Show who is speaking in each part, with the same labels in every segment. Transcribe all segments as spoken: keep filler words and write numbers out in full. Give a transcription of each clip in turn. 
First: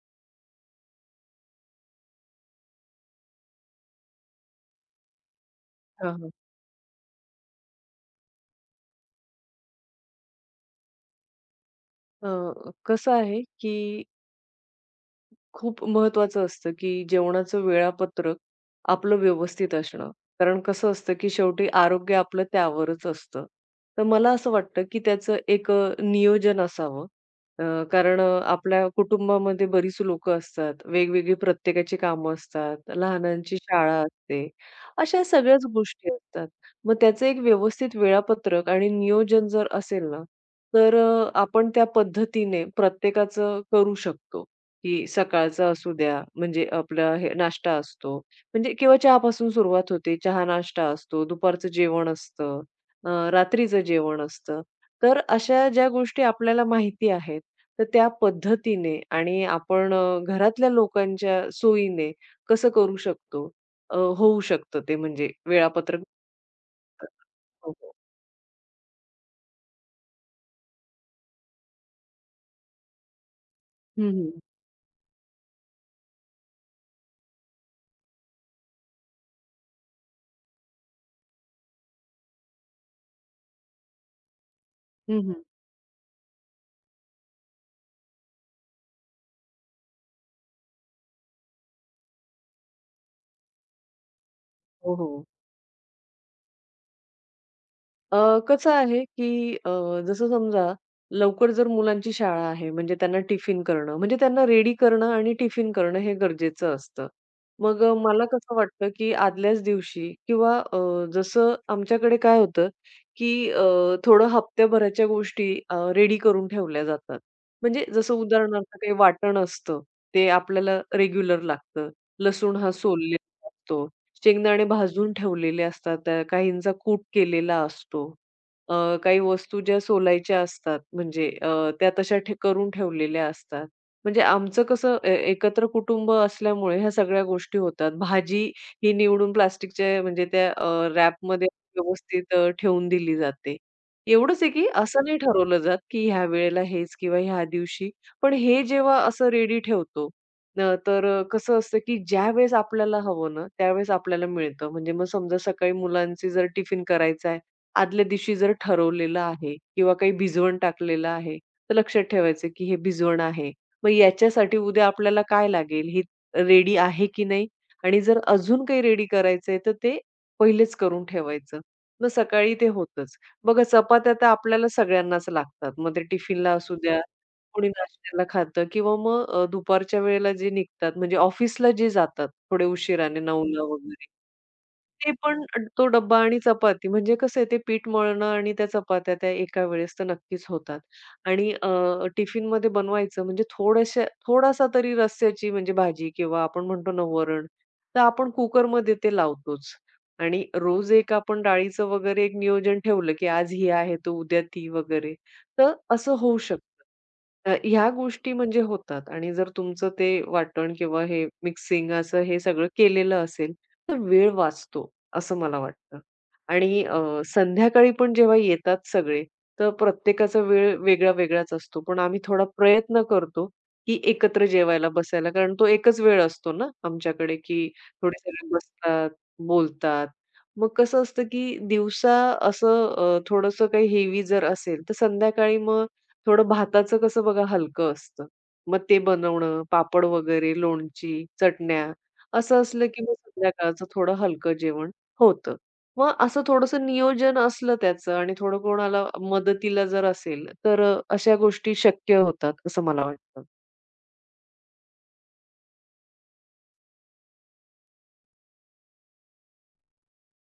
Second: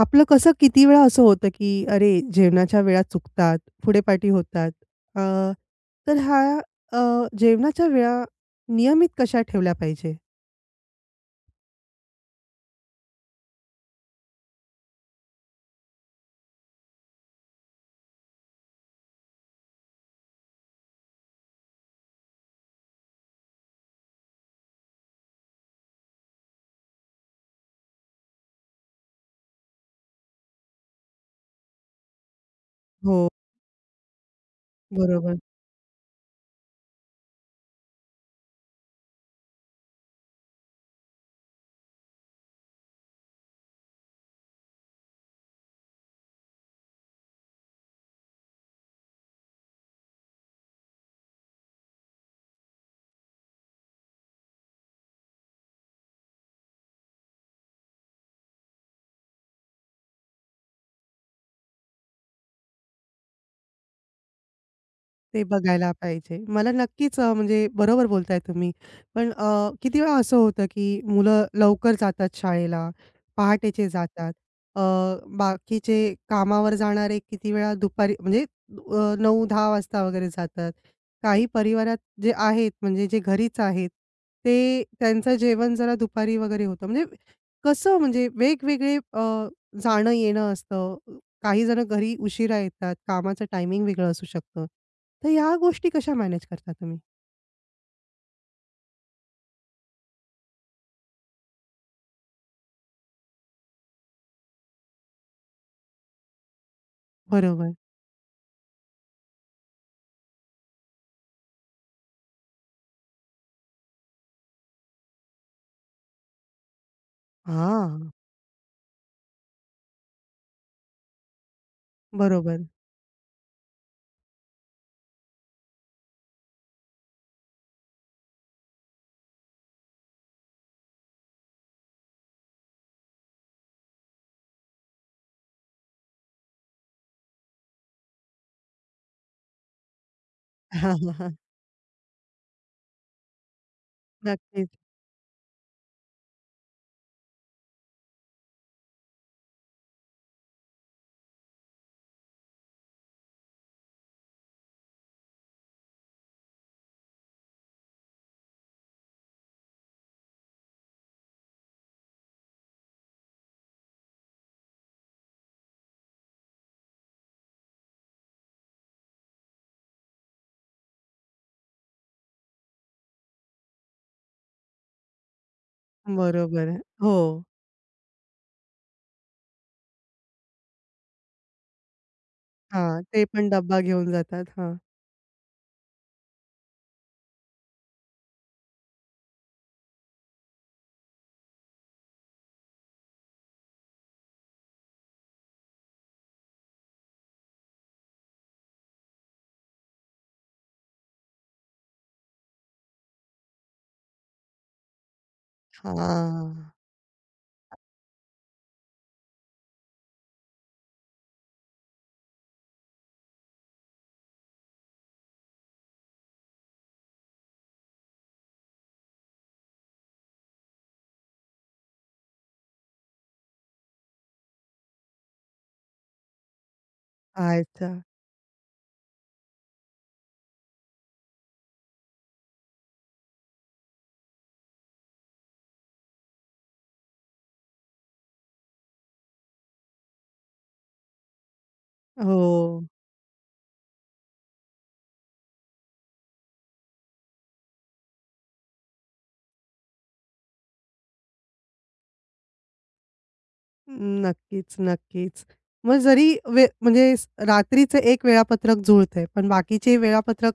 Speaker 1: आपलं कसं किती वेळा असं होतं, की अरे जेवणाच्या वेळा चुकतात, पुढेपाठी होतात. अ,
Speaker 2: हां,
Speaker 1: तर
Speaker 2: हां.
Speaker 1: ह्या अ, जेवणाच्या वेळा नियमित कशा ठेवल्या पाहिजे?
Speaker 2: अ, कसं आहे, की खूप महत्वाचं असतं, की जेवणाचं वेळापत्रक आपलं व्यवस्थित असणं. कारण कसं असतं, की शेवटी आरोग्य आपलं त्यावरच असतं. तर मला असं वाटतं, की त्याचं एक अ, नियोजन असावं. अ, कारण अ, आपल्या कुटुंबामध्ये बरीच लोकं असतात. वेगवेगळी प्रत्येकाची कामं असतात.
Speaker 1: हो,
Speaker 2: लहानांची शाळा असते. अशा
Speaker 1: बरोबर.
Speaker 2: सगळ्याच गोष्टी असतात. मग त्याचं एक व्यवस्थित वेळापत्रक आणि नियोजन जर असेल ना, तर अ, आपण त्या पद्धतीने प्रत्येकाचं करू शकतो. की सकाळचा असू द्या, म्हणजे आपला हे नाश्ता असतो, म्हणजे किंवा चहापासून सुरुवात होते. चहा नाश्ता असतो, दुपारचं जेवण असतं, अ, रात्रीचं जेवण असतं. तर अशा ज्या गोष्टी आपल्याला माहिती आहेत, तर त्या पद्धतीने आणि आपण अ, घरातल्या लोकांच्या सोयीने कसं करू शकतो? अ, होऊ शकतं ते म्हणजे
Speaker 1: ते बघायला
Speaker 2: वेळापत्रक.
Speaker 1: पाहिजे. मला नक्कीच, अ, म्हणजे
Speaker 2: हो, हो.
Speaker 1: बरोबर बोलताय तुम्ही. पण, अ, किती वेळा असं होतं, की मुलं लवकर जातात शाळेला, पहाटेचे
Speaker 2: हं,
Speaker 1: जातात.
Speaker 2: हं.
Speaker 1: अ, बाकीचे कामावर जाणारे किती वेळा दुपारी म्हणजे, अ, नऊ दहा वाजता वगैरे जातात. काही परिवारात जे आहेत, म्हणजे जे घरीच आहेत, ते
Speaker 2: हं,
Speaker 1: त्यांचं
Speaker 2: हं.
Speaker 1: जेवण जरा दुपारी वगैरे होतं. म्हणजे कसं म्हणजे वेगवेगळे अ, जाणं-येणं असतं. काहीजण घरी उशिरा येतात, कामाचं टायमिंग वेगळं असू शकतं.
Speaker 2: हो, हो.
Speaker 1: तर या गोष्टी कशा मॅनेज करता तुम्ही?
Speaker 2: अ, कसं आहे, की अ, जसं समजा लवकर जर मुलांची शाळा आहे, म्हणजे त्यांना टिफिन करणं, म्हणजे त्यांना रेडी करणं आणि टिफिन करणं हे गरजेचं असतं.
Speaker 1: बरोबर.
Speaker 2: मग अ, मला कसं वाटतं, की आदल्याच दिवशी किंवा अ, जसं आमच्याकडे काय होतं, की अ, थोडं हप्त्याभराच्या गोष्टी रेडी करून ठेवल्या जातात. म्हणजे
Speaker 1: हां,
Speaker 2: जसं उदाहरणार्थ काही वाटण असतं, ते आपल्याला रेग्युलर लागतं. लसूण
Speaker 1: बरोबर.
Speaker 2: हा सोललेला असतो. शेंगदाणे भाजून ठेवलेले असतात, त्या काहींचा कूट केलेला असतो. अ, काही वस्तू ज्या सोलायच्या असतात म्हणजे अ, त्या तशा ठे करून ठेवलेल्या असतात. म्हणजे आमचं कसं ए एकत्र कुटुंब असल्यामुळे ह्या सगळ्या गोष्टी होतात. भाजी ही निवडून प्लास्टिकच्या म्हणजे त्या अ,
Speaker 1: हां, हां, हां.
Speaker 2: रॅपमध्ये व्यवस्थित अ, ठेवून दिली जाते. एवढंच आहे की
Speaker 1: नक्कीच.
Speaker 2: असं नाही ठरवलं जात, की ह्या वेळेला हेच किंवा ह्या दिवशी. पण हे जेव्हा असं रेडी ठेवतो, अ, तर अ, कसं असतं, की ज्यावेळेस आपल्याला हवं ना, त्यावेळेस आपल्याला मिळतं. म्हणजे मग समजा सकाळी मुलांचे जर टिफिन करायचा आहे, आदल्या दिवशी जर ठरवलेलं आहे किंवा काही भिजवण टाकलेलं आहे, तर लक्षात ठेवायचं, की हे भिजवण आहे. मग याच्यासाठी उद्या आपल्याला काय लागेल, हे रेडी आहे की नाही आणि जर अजून काही रेडी करायचं आहे, तर ते पहिलेच करून ठेवायचं. मग सकाळी ते होतंच. बघा चपात्या तर आपल्याला सगळ्यांनाच लागतात. मग ते टिफिनला
Speaker 1: बरोबर.
Speaker 2: असू द्या
Speaker 1: हो.
Speaker 2: कोणी नाश्त्याला खातं किंवा मग अ, दुपारच्या वेळेला जे निघतात म्हणजे ऑफिसला जे जातात थोडे
Speaker 1: हां,
Speaker 2: उशिराने
Speaker 1: ते पण
Speaker 2: नऊला
Speaker 1: डब्बा
Speaker 2: वगैरे.
Speaker 1: घेऊन जातात. हां.
Speaker 2: ते पण तो डब्बा आणि चपाती म्हणजे कसं आहे ते पीठ मळणं आणि त्या चपात्या त्या एका वेळेस तर नक्कीच होतात. आणि अ, टिफिनमध्ये बनवायचं म्हणजे थोड्याशा थोडासा तरी रस्स्याची म्हणजे भाजी किंवा आपण म्हणतो ना वरण, तर आपण कुकरमध्ये ते लावतोच. आणि रोज एक आपण डाळीचं वगैरे एक नियोजन ठेवलं, की आज ही आहे तर उद्या ती वगैरे, तर असं होऊ
Speaker 1: हां.
Speaker 2: शकतं. अ, ह्या गोष्टी म्हणजे होतात आणि जर तुमचं ते वाटण किंवा हे मिक्सिंग असं हे सगळं केलेलं असेल, तर वेळ वाचतो. असं मला वाटतं. आणि अ, संध्याकाळी पण जेव्हा येतात सगळे, तर प्रत्येकाचा वेळ वेगळा-वेगळाच असतो. पण आम्ही थोडा प्रयत्न करतो, की एकत्र जेवायला बसायला. कारण तो एकच वेळ असतो ना आमच्याकडे, की
Speaker 1: अच्छा.
Speaker 2: थोडे सगळे बसतात, बोलतात. मग कसं असतं, की दिवसा असं अ, थोडंसं काही हेवी जर असेल, तर संध्याकाळी मग थोडं भाताचं कसं बघा हलकं असतं. मग ते बनवणं, पापड वगैरे, लोणची, चटण्या
Speaker 1: हो.
Speaker 2: असं असलं, की मग संध्याकाळचं थोडं हलकं जेवण होतं. मग असं थोडंसं नियोजन असलं त्याचं आणि थोडं कोणाला मदतीला जर असेल, तर अ, अशा गोष्टी शक्य होतात असं मला वाटतं.
Speaker 1: नक्कीच, नक्कीच. मग जरी वे म्हणजे स रात्रीचं एक वेळापत्रक जुळतंय, पण बाकीचे वेळापत्रक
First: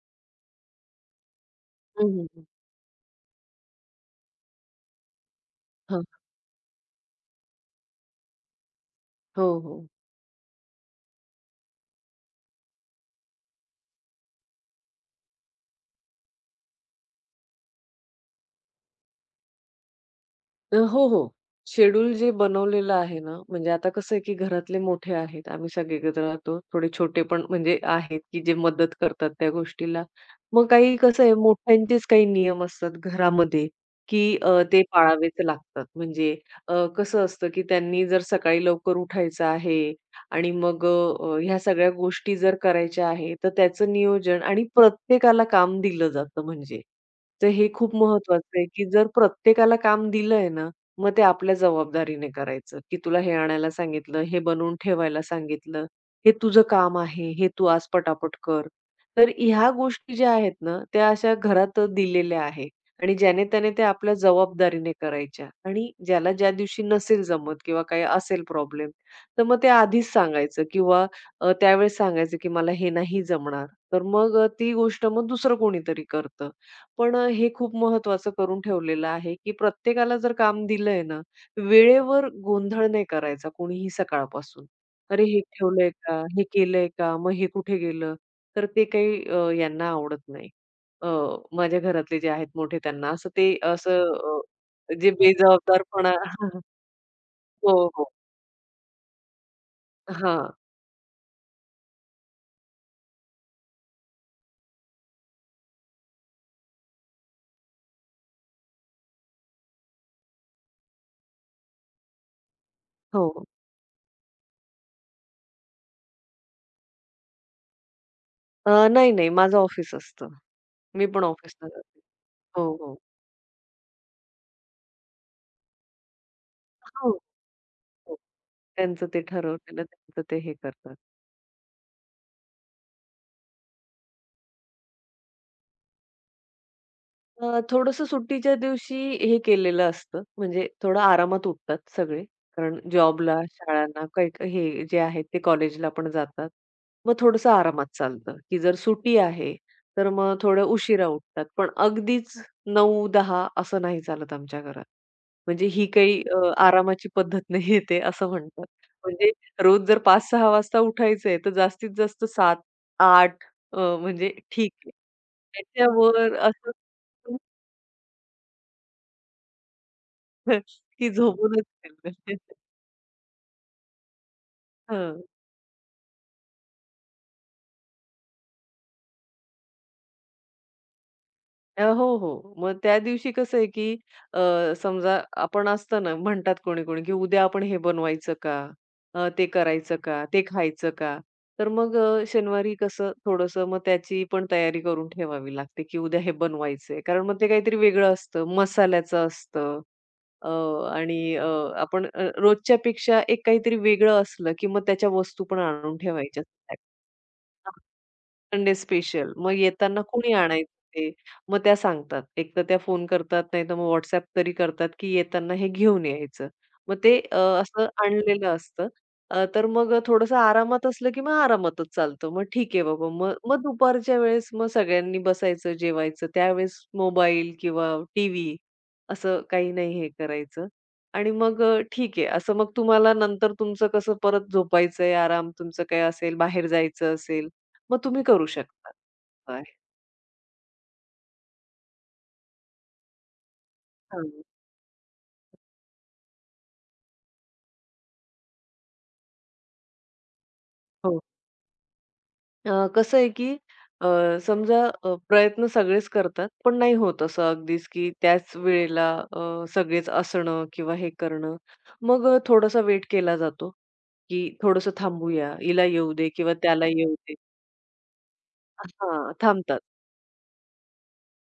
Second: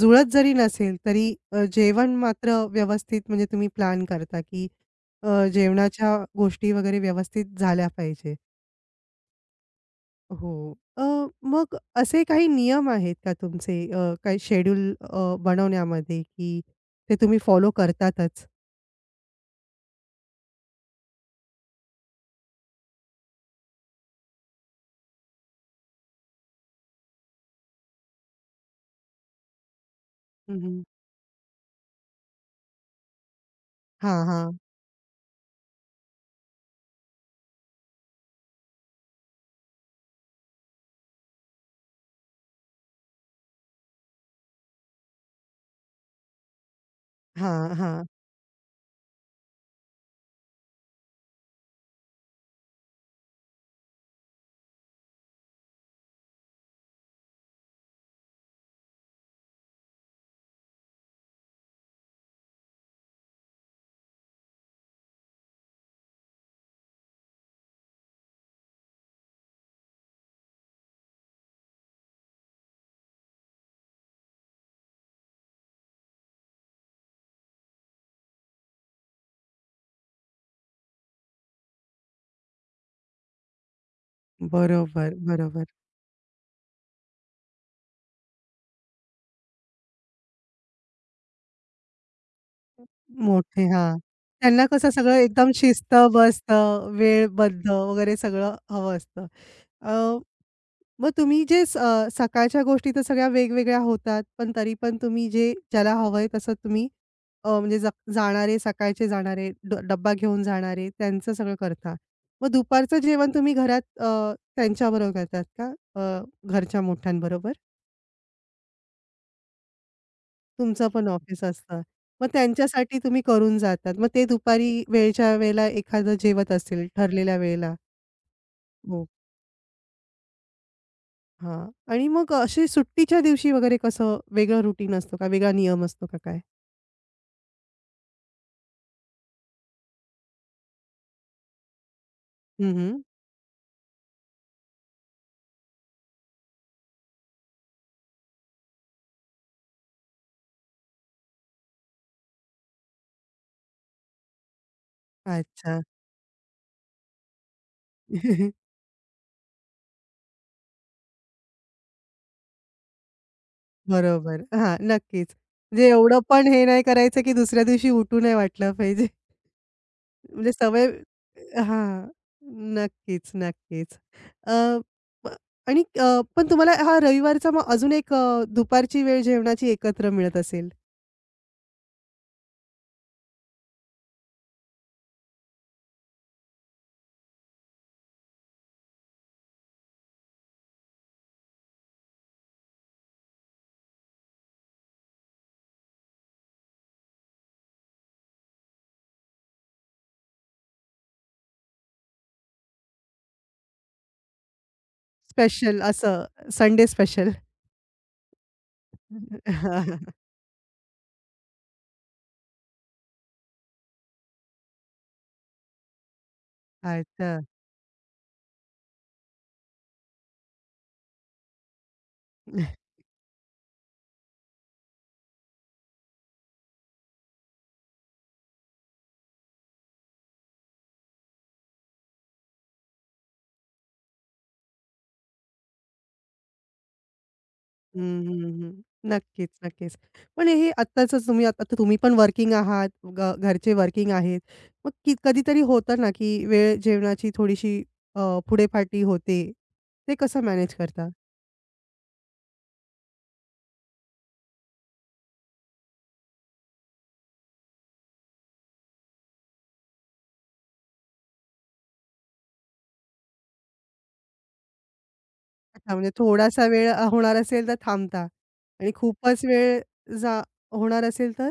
Speaker 1: जुळत जरी नसेल, तरी, अ,
Speaker 2: हं,
Speaker 1: जेवण
Speaker 2: हं, हं.
Speaker 1: मात्र व्यवस्थित म्हणजे तुम्ही प्लॅन करता, की, अ,
Speaker 2: हां.
Speaker 1: जेवणाच्या गोष्टी वगैरे व्यवस्थित झाल्या पाहिजे.
Speaker 2: हो, हो.
Speaker 1: हो. अ, मग असे काही नियम आहेत का तुमचे अ, काही शेड्यूल अ, बनवण्यामध्ये, की ते तुम्ही फॉलो करतातच?
Speaker 2: अ, हो, हो. शेड्यूल जे बनवलेलं आहे ना, म्हणजे आता कसं आहे, की घरातले मोठे आहेत. आम्ही सगळे एकत्र राहतो. थोडे छोटे पण म्हणजे आहेत, की जे मदत करतात त्या गोष्टीला.
Speaker 1: हं,
Speaker 2: मग
Speaker 1: हं.
Speaker 2: काही कसं आहे, मोठ्यांचेच काही नियम असतात घरामध्ये, की
Speaker 1: हां, हां.
Speaker 2: अ, ते पाळावेच लागतात. म्हणजे अ, कसं असतं, की त्यांनी जर सकाळी लवकर उठायचं आहे आणि मग अ, ह्या सगळ्या गोष्टी जर करायच्या आहे, तर त्याचं नियोजन आणि प्रत्येकाला काम दिलं जातं म्हणजे. तर हे
Speaker 1: हां,
Speaker 2: खूप
Speaker 1: हां.
Speaker 2: महत्वाचं आहे, की जर प्रत्येकाला काम दिलंय ना, मग ते आपल्या जबाबदारीने करायचं, की तुला हे आणायला सांगितलं, हे बनवून ठेवायला सांगितलं, हे तुझं काम आहे, हे तू आज पटापट कर. तर ह्या गोष्टी ज्या आहेत ना, त्या अशा घरात दिलेल्या आहे आणि ज्याने-त्याने त्या आपल्या जबाबदारीने करायच्या आणि ज्याला ज्या दिवशी नसेल जमत किंवा काही असेल प्रॉब्लेम, तर मग ते आधीच सांगायचं किंवा अ, त्यावेळेस सांगायचं, की मला हे नाही जमणार. तर मग अ, ती गोष्ट मग दुसरं कोणीतरी करतं. पण अ, हे खूप महत्त्वाचं करून ठेवलेलं आहे, की प्रत्येकाला जर काम दिलंय ना, वेळेवर गोंधळ नाही करायचा कोणीही सकाळपासून.
Speaker 1: बरोबर,
Speaker 2: "अरे, हे
Speaker 1: बरोबर.
Speaker 2: ठेवलंय का? हे केलंय का? मग हे कुठे गेलं?" तर ते काही अ, यांना आवडत नाही. अ, माझ्या घरातले जे आहेत मोठे त्यांना असं ते
Speaker 1: मोठे हां.
Speaker 2: असं
Speaker 1: त्यांना कसं
Speaker 2: अ, जे
Speaker 1: सगळं एकदम
Speaker 2: बेजबाबदारपणा
Speaker 1: शिस्तबद्ध, वेळबद्ध
Speaker 2: हो, हो.
Speaker 1: वगैरे सगळं हवं असतं. अ
Speaker 2: हां,
Speaker 1: मग तुम्ही जे स अ, सकाळच्या गोष्टी तर सगळ्या वेगवेगळ्या होतात, पण तरी पण तुम्ही जे ज्याला हवंय तसं तुम्ही, अ, म्हणजे ज जाणारे, सकाळचे जाणारे, ड डब्बा घेऊन जाणारे, त्यांचं सगळं करता. मग दुपारचं जेवण
Speaker 2: हो.
Speaker 1: तुम्ही घरात, अ, त्यांच्याबरोबर करतात का? अ, घरच्या मोठ्यांबरोबर?
Speaker 2: अ, नाही, नाही. माझं ऑफिस असतं.
Speaker 1: तुमचं
Speaker 2: मी
Speaker 1: पण
Speaker 2: पण
Speaker 1: ऑफिस
Speaker 2: ऑफिसला
Speaker 1: असतं.
Speaker 2: जाते.
Speaker 1: मग
Speaker 2: हो, हो.
Speaker 1: त्यांच्यासाठी तुम्ही करून जातात. मग ते दुपारी वेळच्या वेळेला एखादं जेवत असतील
Speaker 2: हो,
Speaker 1: ठरलेल्या वेळेला.
Speaker 2: हो. त्यांचं
Speaker 1: हो.
Speaker 2: ते ठरवलेलं त्यांचं ते हे करतात.
Speaker 1: हां. आणि मग अशी सुट्टीच्या दिवशी वगैरे कसं वेगळं रुटीन असतो का? वेगळा नियम असतो का काय?
Speaker 2: अ, थोडंसं सुट्टीच्या दिवशी हे केलेलं असतं, म्हणजे थोडं आरामात उठतात सगळे.
Speaker 1: हं,
Speaker 2: कारण
Speaker 1: हं.
Speaker 2: जॉबला, शाळांना काही काही हे जे आहेत ते कॉलेजला पण जातात. मग थोडंसं आरामात चालतं, की जर सुट्टी आहे, तर मग थोडं उशिरा उठतात. पण अगदीच नऊ दहा असं नाही चालत आमच्या घरात. म्हणजे
Speaker 1: अच्छा.
Speaker 2: ही काही अ, आरामाची पद्धत नाहीये ते असं म्हणतात. म्हणजे रोज जर पाच सहा वाजता उठायचंय, तर जास्तीत जास्त सात आठ अ, म्हणजे
Speaker 1: बरोबर.
Speaker 2: ठीक
Speaker 1: हां,
Speaker 2: आहे.
Speaker 1: नक्कीच. म्हणजे एवढं
Speaker 2: त्याच्यावर
Speaker 1: पण हे
Speaker 2: असं
Speaker 1: नाही करायचं, की दुसऱ्या दिवशी उठू नाही वाटलं पाहिजे. म्हणजे सवय
Speaker 2: ती झोपूनच
Speaker 1: हां.
Speaker 2: गेली.
Speaker 1: नक्कीच, नक्कीच. अ,
Speaker 2: हं.
Speaker 1: प आणि, अ, पण तुम्हाला हा रविवारचा मग अजून एक अ, दुपारची वेळ जेवणाची एकत्र मिळत असेल.
Speaker 2: अ, हो, हो. मग त्या दिवशी कसं आहे, की अ, समजा आपण असतं ना, म्हणतात कोणी-कोणी, की उद्या आपण हे बनवायचं का? अ, ते करायचं का? ते खायचं का? तर मग अ, शनिवारी कसं थोडंसं मग त्याची पण तयारी करून ठेवावी लागते, की उद्या हे बनवायचंय. कारण मग ते काहीतरी वेगळं असतं, मसाल्याचं असतं. अ, आणि अ, आपण अ, रोजच्यापेक्षा एक काहीतरी वेगळं असलं, की मग त्याच्या वस्तू पण
Speaker 1: स्पेशल
Speaker 2: आणून
Speaker 1: असं
Speaker 2: ठेवायच्या असतात.
Speaker 1: Sunday special.
Speaker 2: Sunday special. मग येताना कोणी आणायचं ते? मग त्या सांगतात. एकतर त्या फोन करतात, नाहीतर मग WhatsApp तरी करतात, की येताना हे घेऊन यायचं. मग ते अ,
Speaker 1: अच्छा.
Speaker 2: असं आणलेलं असतं. अ, तर मग थोडंसं आरामात असलं, की मग आरामातच चालतं. मग ठीक आहे बाबा. मग मग दुपारच्या वेळेस मग सगळ्यांनी बसायचं, जेवायचं. त्यावेळेस मोबाईल किंवा टीव्ही असं काही नाही हे करायचं. आणि मग अ, ठीक आहे. असं मग तुम्हाला नंतर तुमचं कसं परत झोपायचंय, आराम तुमचं काही असेल, बाहेर जायचं असेल मग
Speaker 1: हं,
Speaker 2: तुम्ही करू
Speaker 1: हं, हं.
Speaker 2: शकता.
Speaker 1: नक्कीच,
Speaker 2: काय
Speaker 1: नक्कीच. पण हे आत्ताचं तुम्ही आता आता तुम्ही पण वर्किंग आहात, घ घरचे वर्किंग
Speaker 2: हां.
Speaker 1: आहेत. मग की कधीतरी होतं ना, की वेळ जेवणाची थोडीशी, अ, पुढेपाठी होते. ते कसं मॅनेज करता?
Speaker 2: हो. अ, कसं आहे की अ, समजा अ, प्रयत्न सगळेच करतात, पण नाही होत असं अगदीच की त्याच वेळेला अ, सगळेच असणं किंवा हे करणं. मग अ, थोडासा वेट केला जातो, की थोडंसं थांबूया, हिला
Speaker 1: अच्छा, म्हणजे
Speaker 2: येऊ दे किंवा
Speaker 1: थोडासा
Speaker 2: त्याला
Speaker 1: वेळ, अ,
Speaker 2: येऊ दे.
Speaker 1: होणार असेल तर थांबता आणि
Speaker 2: हां,
Speaker 1: खूपच
Speaker 2: थांबतात.
Speaker 1: वेळ जा होणार असेल तर?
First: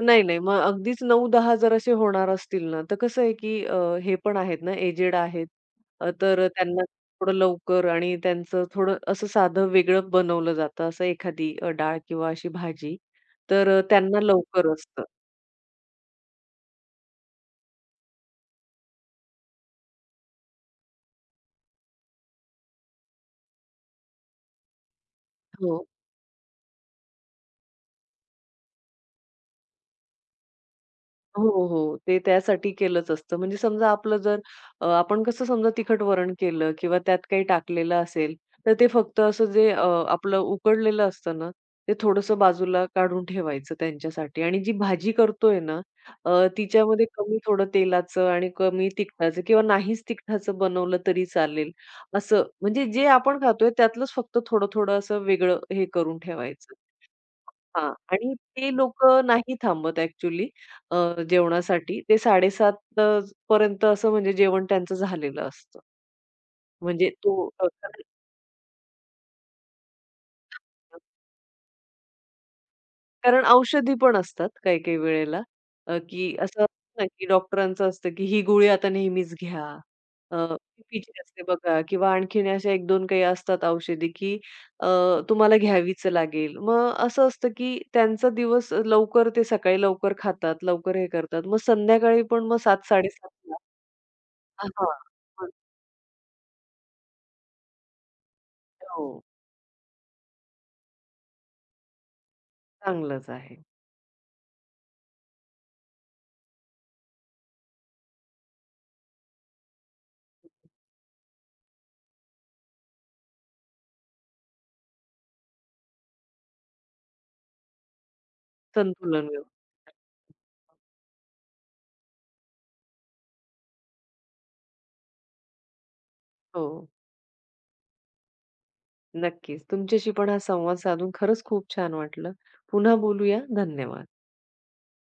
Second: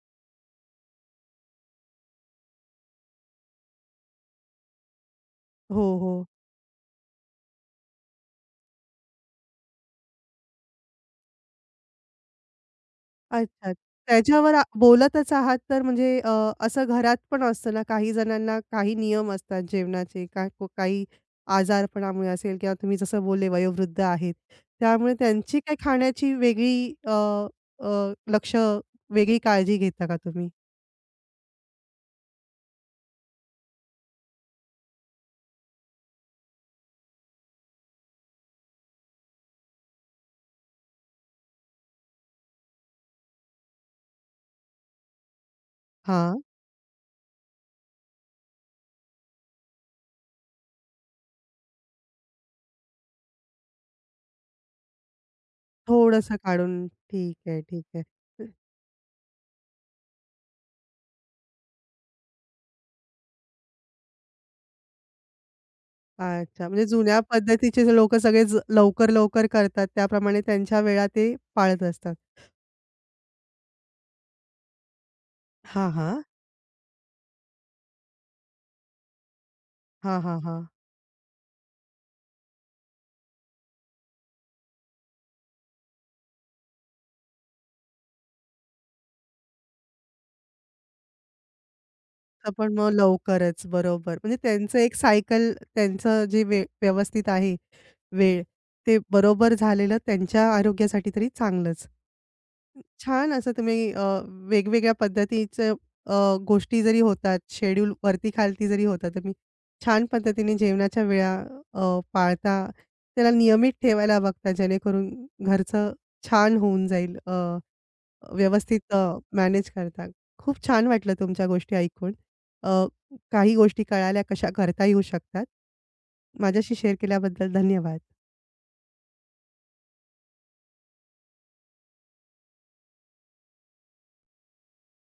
Speaker 2: नाही, नाही. मग अगदीच नऊ दहा असे होणार असतील ना, तर कसं आहे, की अ, हे पण आहेत ना, एजेड आहेत.
Speaker 1: हो,
Speaker 2: अ,
Speaker 1: हो.
Speaker 2: तर त्यांना थोडं लवकर आणि त्यांचं थोडं असं साधं वेगळं बनवलं जातं, असं एखादी अ, डाळ किंवा अशी भाजी. तर
Speaker 1: अच्छा.
Speaker 2: अ, त्यांना
Speaker 1: त्याच्यावर आ
Speaker 2: लवकर असतं.
Speaker 1: बोलतच आहात तर म्हणजे, अ, असं घरात पण असतं ना, काही जणांना काही नियम असतात जेवणाचे, का को- काही आजारपणामुळे असेल किंवा तुम्ही जसं बोलले वयोवृद्ध आहेत. त्यामुळे त्यांची काही
Speaker 2: हो.
Speaker 1: खाण्याची वेगळी अ, अ, लक्ष वेगळी काळजी घेता का तुम्ही?
Speaker 2: हो, हो. ते त्यासाठी केलंच असतं. म्हणजे समजा आपलं जर अ, आपण कसं समजा तिखट वरण केलं किंवा त्यात काही टाकलेलं असेल, तर ते फक्त असं जे अ, आपलं उकडलेलं असतं ना, ते थोडंसं बाजूला काढून ठेवायचं त्यांच्यासाठी आणि जी भाजी करतोय ना, अ,
Speaker 1: हां.
Speaker 2: तिच्यामध्ये कमी थोडं तेलाचं आणि कमी तिखटाचं किंवा नाहीच तिखटाचं बनवलं तरी चालेल. असं म्हणजे जे आपण खातोय त्यातलंच फक्त थोडं-थोडं असं वेगळं हे करून
Speaker 1: थोडंसं
Speaker 2: ठेवायचं.
Speaker 1: काढून. ठीक आहे, ठीक
Speaker 2: हां.
Speaker 1: आहे.
Speaker 2: आणि ते लोक नाही थांबत ॲक्चुअली अ, जेवणासाठी. ते साडे सात पर्यंत असं म्हणजे जेवण त्यांचं झालेलं असतं.
Speaker 1: अच्छा. म्हणजे
Speaker 2: म्हणजे
Speaker 1: जुन्या
Speaker 2: तो
Speaker 1: पद्धतीचे लोकं सगळेच लवकर, लवकर करतात त्याप्रमाणे त्यांच्या वेळा ते पाळत असतात.
Speaker 2: कारण औषधी पण असतात काही-काही वेळेला
Speaker 1: हां,
Speaker 2: अ,
Speaker 1: हां.
Speaker 2: की असं असतं ना, की डॉक्टरांचं असतं, की ही गोळी आता नेहमीच घ्या.
Speaker 1: हां, हां,
Speaker 2: अ,
Speaker 1: हां.
Speaker 2: बीपीची असते बघा किंवा आणखीन अशा एक दोन काही असतात औषधी, की अ, तुम्हाला घ्यावीच लागेल. मग असं असतं, की त्यांचा दिवस लवकर ते सकाळी लवकर खातात, लवकर हे करतात. मग संध्याकाळी पण
Speaker 1: तर
Speaker 2: मग
Speaker 1: पण मग
Speaker 2: सात-7:30ला
Speaker 1: लवकरच, बरोबर. म्हणजे
Speaker 2: हां.
Speaker 1: त्यांचं एक सायकल त्यांचं जे वे व्यवस्थित आहे वेळ, ते
Speaker 2: हो,
Speaker 1: बरोबर झालेलं त्यांच्या आरोग्यासाठी तरी चांगलंच.
Speaker 2: चांगलंच
Speaker 1: छान असं
Speaker 2: आहे.
Speaker 1: तुम्ही, अ, वेगवेगळ्या पद्धतीचं अ, गोष्टी जरी होतात, शेड्यूल वरती-खालती जरी होतात, तुम्ही छान पद्धतीने जेवणाच्या वेळा, अ, पाळता. त्याला नियमित ठेवायला बघता जेणेकरून घरचं छान होऊन जाईल. अ व्यवस्थित, अ,
Speaker 2: संतुलन
Speaker 1: मॅनेज
Speaker 2: व्यवस्थित.
Speaker 1: करता. खूप छान वाटलं तुमच्या गोष्टी ऐकून. अ, काही गोष्टी कळाल्या कशा करता येऊ शकतात.
Speaker 2: हो.
Speaker 1: माझ्याशी शेअर केल्याबद्दल धन्यवाद.
Speaker 2: नक्कीच. तुमच्याशी पण हा संवाद साधून खरंच खूप छान वाटलं. पुन्हा बोलूया. धन्यवाद.